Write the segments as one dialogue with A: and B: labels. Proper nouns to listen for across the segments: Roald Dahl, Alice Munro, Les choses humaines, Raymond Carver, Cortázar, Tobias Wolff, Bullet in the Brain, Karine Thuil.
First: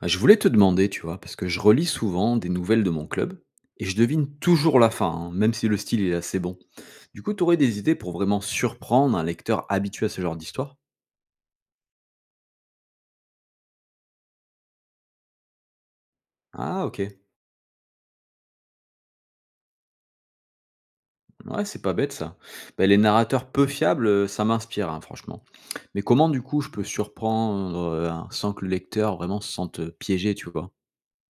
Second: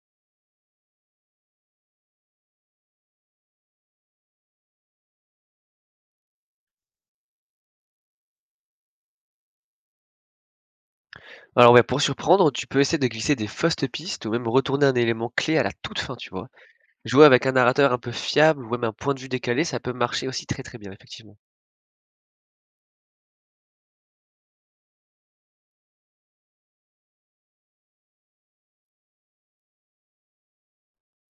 A: Ah, je voulais te demander, tu vois, parce que je relis souvent des nouvelles de mon club et je devine toujours la fin, hein, même si le style est assez bon. Du coup, tu aurais des idées pour vraiment surprendre un lecteur habitué à ce genre d'histoire?
B: Alors ouais, pour surprendre, tu peux essayer de glisser des fausses pistes ou même retourner un élément clé à la toute fin, tu vois.
A: Ah, ok.
B: Jouer avec un narrateur un peu fiable ou même un point de vue décalé, ça peut marcher aussi très très bien, effectivement.
A: Ouais, c'est pas bête ça. Ben, les narrateurs peu fiables, ça m'inspire, hein, franchement. Mais comment, du coup, je peux surprendre sans que le lecteur vraiment se sente piégé, tu vois?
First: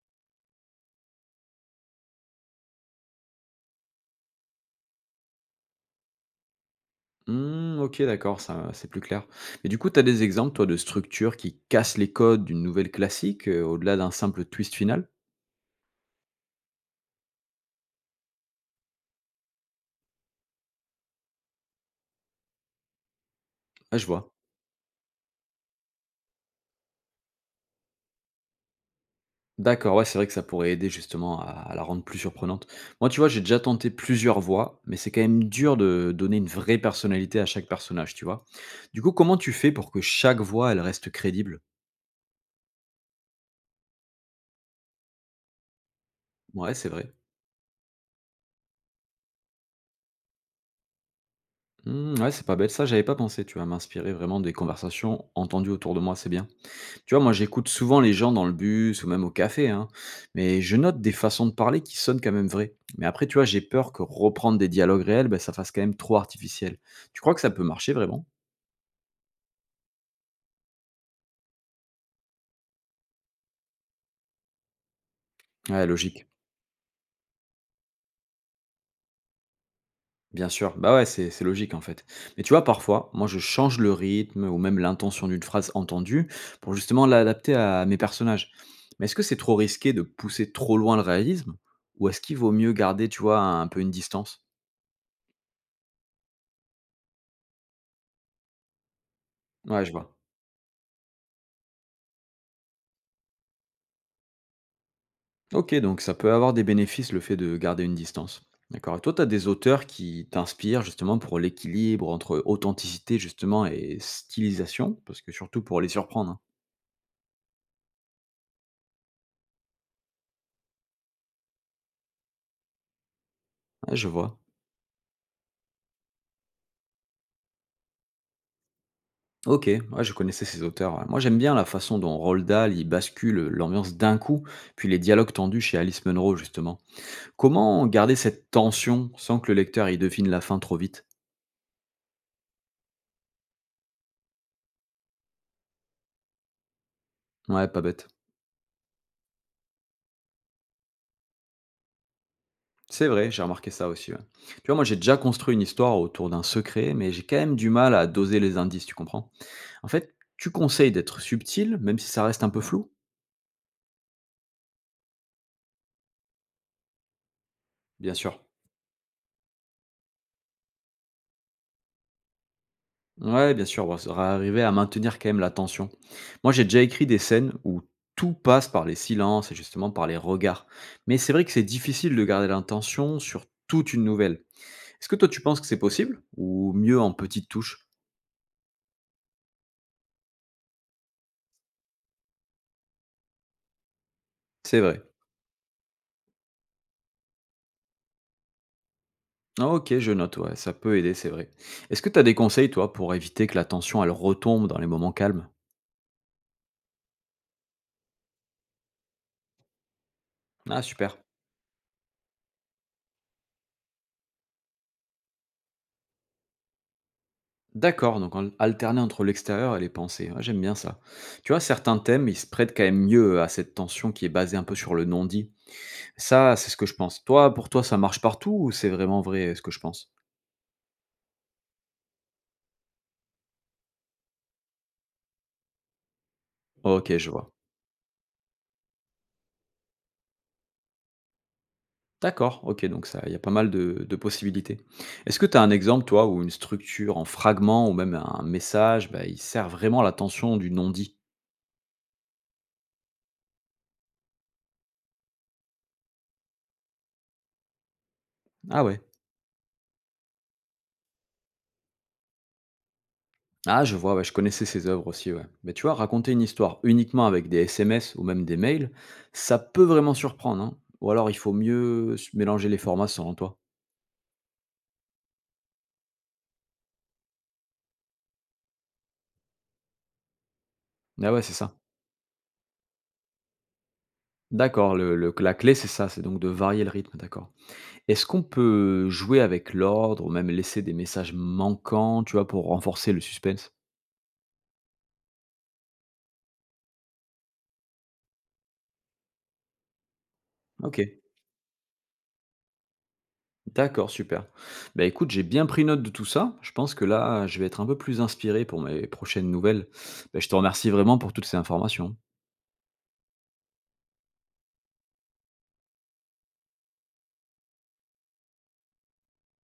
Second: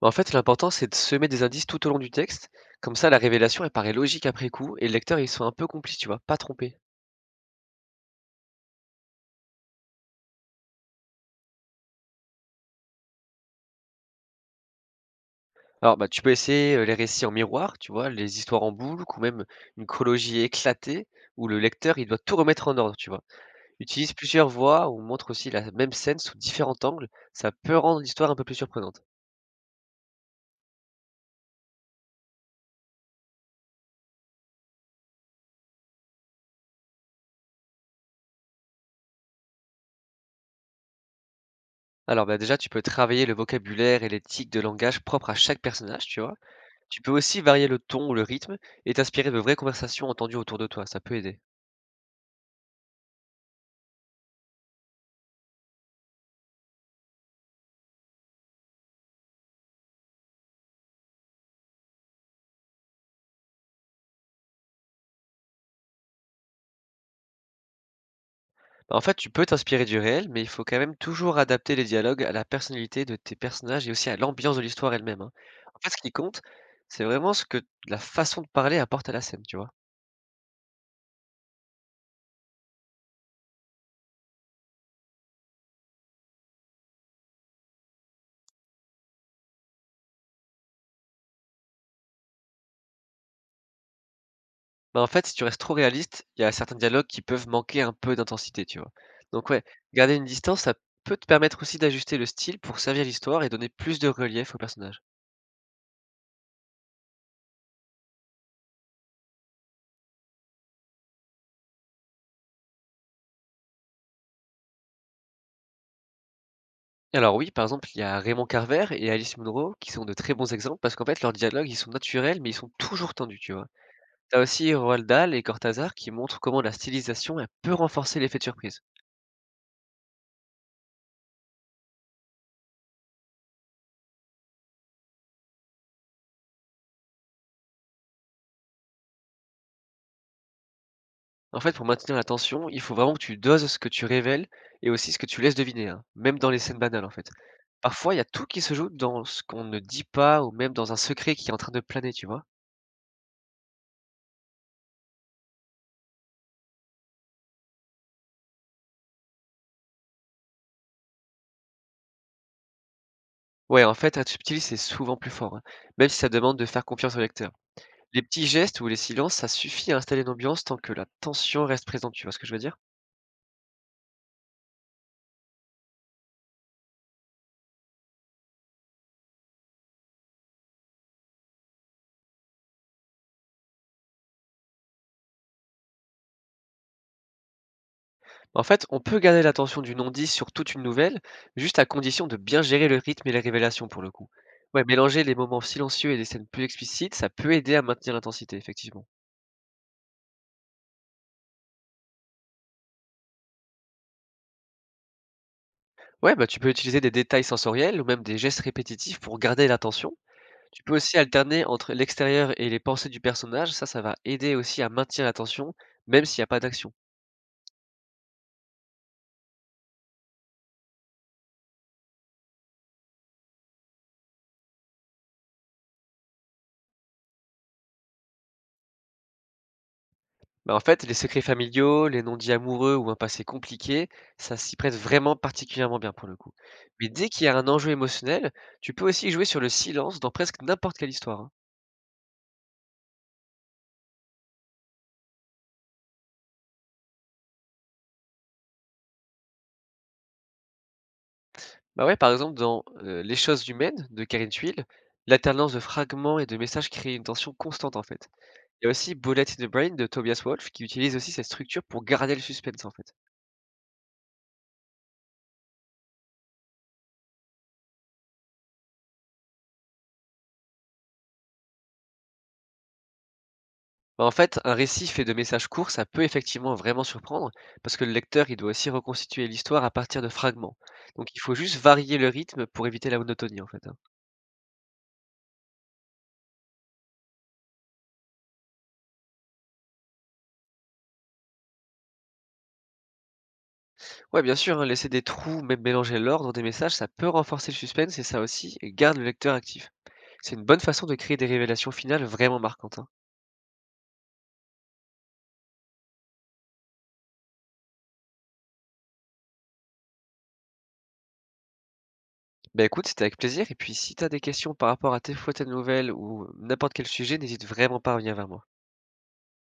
B: En fait, l'important, c'est de semer des indices tout au long du texte. Comme ça, la révélation, elle paraît logique après coup et le lecteur, il soit un peu complice, tu vois, pas trompé.
A: Hmm, ok, d'accord, ça c'est plus clair. Mais du coup, tu as des exemples, toi, de structures qui cassent les codes d'une nouvelle classique, au-delà d'un simple twist final?
B: Alors, bah, tu peux essayer les récits en miroir, tu vois, les histoires en boucle ou même une chronologie éclatée où le lecteur, il doit tout remettre en ordre, tu vois.
A: Ah, je
B: Utilise
A: vois.
B: plusieurs voix ou montre aussi la même scène sous différents angles, ça peut rendre l'histoire un peu plus surprenante.
A: D'accord, ouais, c'est vrai que ça pourrait aider justement à la rendre plus surprenante. Moi, tu vois, j'ai déjà tenté plusieurs voix, mais c'est quand même dur de donner une vraie personnalité à chaque personnage, tu vois. Du coup, comment tu fais pour que chaque voix, elle reste crédible?
B: Alors, bah, déjà, tu peux travailler le vocabulaire et les tics de langage propres à chaque personnage, tu vois.
A: Ouais, c'est
B: Tu peux
A: vrai.
B: aussi varier le ton ou le rythme et t'inspirer de vraies conversations entendues autour de toi, ça peut aider.
A: Hmm, ouais, c'est pas bête, ça, j'avais pas pensé, tu vas m'inspirer vraiment des conversations entendues autour de moi, c'est bien. Tu vois, moi, j'écoute souvent les gens dans le bus ou même au café, hein, mais je note des façons de parler qui sonnent quand même vraies. Mais après, tu vois, j'ai peur que reprendre des dialogues réels, ben, ça fasse quand même trop artificiel. Tu crois que ça peut marcher vraiment?
B: Bah, en fait, tu peux t'inspirer du réel, mais il faut quand même toujours adapter les dialogues à la personnalité de tes personnages et aussi à l'ambiance de l'histoire elle-même, hein. En
A: Ouais,
B: fait, ce qui
A: logique,
B: compte, c'est vraiment ce que la façon de parler apporte à la scène, tu vois.
A: bien sûr. Bah ouais, c'est logique en fait. Mais tu vois, parfois, moi, je change le rythme ou même l'intention d'une phrase entendue pour justement l'adapter à mes personnages. Mais est-ce que c'est trop risqué de pousser trop loin le réalisme ou est-ce qu'il vaut mieux garder, tu vois, un peu une distance?
B: Bah, en fait, si tu restes trop réaliste, il y a certains dialogues qui peuvent manquer un peu d'intensité, tu vois? Donc ouais,
A: Ouais, je
B: garder
A: vois.
B: une distance, ça peut te permettre aussi d'ajuster le style pour servir l'histoire et donner plus de relief au personnage.
A: Ok, donc ça peut avoir des bénéfices le fait de garder une distance. D'accord. Et toi, tu as des auteurs qui t'inspirent justement pour l'équilibre entre authenticité justement et stylisation, parce que surtout pour les surprendre, hein?
B: Alors oui, par exemple, il y a Raymond Carver et Alice Munro qui sont de très bons exemples parce qu'en fait, leurs dialogues, ils sont naturels, mais ils sont toujours tendus, tu vois?
A: Ouais, je vois.
B: T'as aussi Roald Dahl et Cortázar qui montrent comment la stylisation, elle peut renforcer l'effet de surprise.
A: OK, ouais, je connaissais ces auteurs, ouais. Moi, j'aime bien la façon dont Roald Dahl, il bascule l'ambiance d'un coup, puis les dialogues tendus chez Alice Munro, justement. Comment garder cette tension sans que le lecteur y devine la fin trop vite?
B: En fait, pour maintenir la tension, il faut vraiment que tu doses ce que tu révèles et aussi ce que tu laisses deviner, hein, même dans les scènes banales, en fait.
A: Ouais, pas bête.
B: Parfois, il y a tout qui se joue dans ce qu'on ne dit pas ou même dans un secret qui est en train de planer, tu vois?
A: C'est vrai, j'ai remarqué ça aussi, ouais. Tu vois, moi, j'ai déjà construit une histoire autour d'un secret, mais j'ai quand même du mal à doser les indices, tu comprends? En fait, tu conseilles d'être subtil, même si ça reste un peu flou?
B: Ouais, en fait, être subtil, c'est souvent plus fort, hein, même si ça demande de faire confiance au lecteur.
A: Bien
B: Les
A: sûr.
B: petits gestes ou les silences, ça suffit à installer une ambiance tant que la tension reste présente, tu vois ce que je veux dire?
A: Ouais, bien sûr, bon, ça va arriver à maintenir quand même la tension. Moi, j'ai déjà écrit des scènes où tout passe par les silences et justement par les regards. Mais c'est vrai que c'est difficile de garder l'intention sur toute une nouvelle. Est-ce que toi, tu penses que c'est possible ou mieux en petites touches?
B: En fait, on peut garder l'attention du non-dit sur toute une nouvelle, juste à condition de bien gérer le rythme et les révélations pour le coup.
A: C'est
B: Ouais,
A: vrai.
B: mélanger les moments silencieux et des scènes plus explicites, ça peut aider à maintenir l'intensité, effectivement.
A: Ah, ok, je note, ouais, ça peut aider, c'est vrai. Est-ce que tu as des conseils, toi, pour éviter que la tension, elle retombe dans les moments calmes?
B: Ouais, bah tu peux utiliser des détails sensoriels ou même des gestes répétitifs pour garder l'attention.
A: Ah,
B: Tu peux aussi
A: super.
B: alterner entre l'extérieur et les pensées du personnage, ça va aider aussi à maintenir la tension, même s'il n'y a pas d'action.
A: D'accord, donc en alterner entre l'extérieur et les pensées. Ouais, j'aime bien ça. Tu vois, certains thèmes, ils se prêtent quand même mieux à cette tension qui est basée un peu sur le non-dit. Ça, c'est ce que je pense. Toi, pour toi, ça marche partout ou c'est vraiment vrai ce que je pense?
B: Bah, en fait, les secrets familiaux, les non-dits amoureux ou un passé compliqué, ça s'y prête vraiment particulièrement bien pour le coup. Mais
A: Ok,
B: dès
A: je
B: qu'il y
A: vois.
B: a un enjeu émotionnel, tu peux aussi jouer sur le silence dans presque n'importe quelle histoire, hein.
A: D'accord, ok, donc ça, il y a pas mal de possibilités. Est-ce que tu as un exemple, toi, où une structure en fragments ou même un message, bah, il sert vraiment à la tension du non-dit?
B: Bah ouais, par exemple, dans Les choses humaines de Karine Thuil, l'alternance de fragments et de messages crée une tension constante en fait.
A: Ah
B: Il y a
A: ouais.
B: aussi Bullet in the Brain de Tobias Wolff qui utilise aussi cette structure pour garder le suspense en fait.
A: Ah, je vois, ouais, je connaissais ses œuvres aussi, ouais. Mais tu vois, raconter une histoire uniquement avec des SMS ou même des mails, ça peut vraiment surprendre, hein. Ou alors il faut mieux mélanger les formats selon toi.
B: Bah, en fait, un récit fait de messages courts, ça peut effectivement vraiment surprendre parce que le lecteur, il doit aussi reconstituer l'histoire à partir de fragments. Donc
A: Ah
B: il
A: ouais, c'est
B: faut juste
A: ça.
B: varier le rythme pour éviter la monotonie en fait, hein.
A: D'accord, la clé c'est ça, c'est donc de varier le rythme, d'accord. Est-ce qu'on peut jouer avec l'ordre ou même laisser des messages manquants, tu vois, pour renforcer le suspense?
B: Ouais, bien sûr, hein, laisser des trous, même mélanger l'ordre des messages, ça peut renforcer le suspense et ça aussi garde le lecteur actif. C'est une bonne
A: Ok,
B: façon de créer des révélations finales vraiment marquantes, hein.
A: d'accord, super. Bah écoute, j'ai bien pris note de tout ça. Je pense que là, je vais être un peu plus inspiré pour mes prochaines nouvelles. Bah, je te remercie vraiment pour toutes ces informations.
B: Bah écoute, c'était avec plaisir et puis si t'as des questions par rapport à tes fautes à nouvelles ou n'importe quel sujet, n'hésite vraiment pas à revenir vers moi.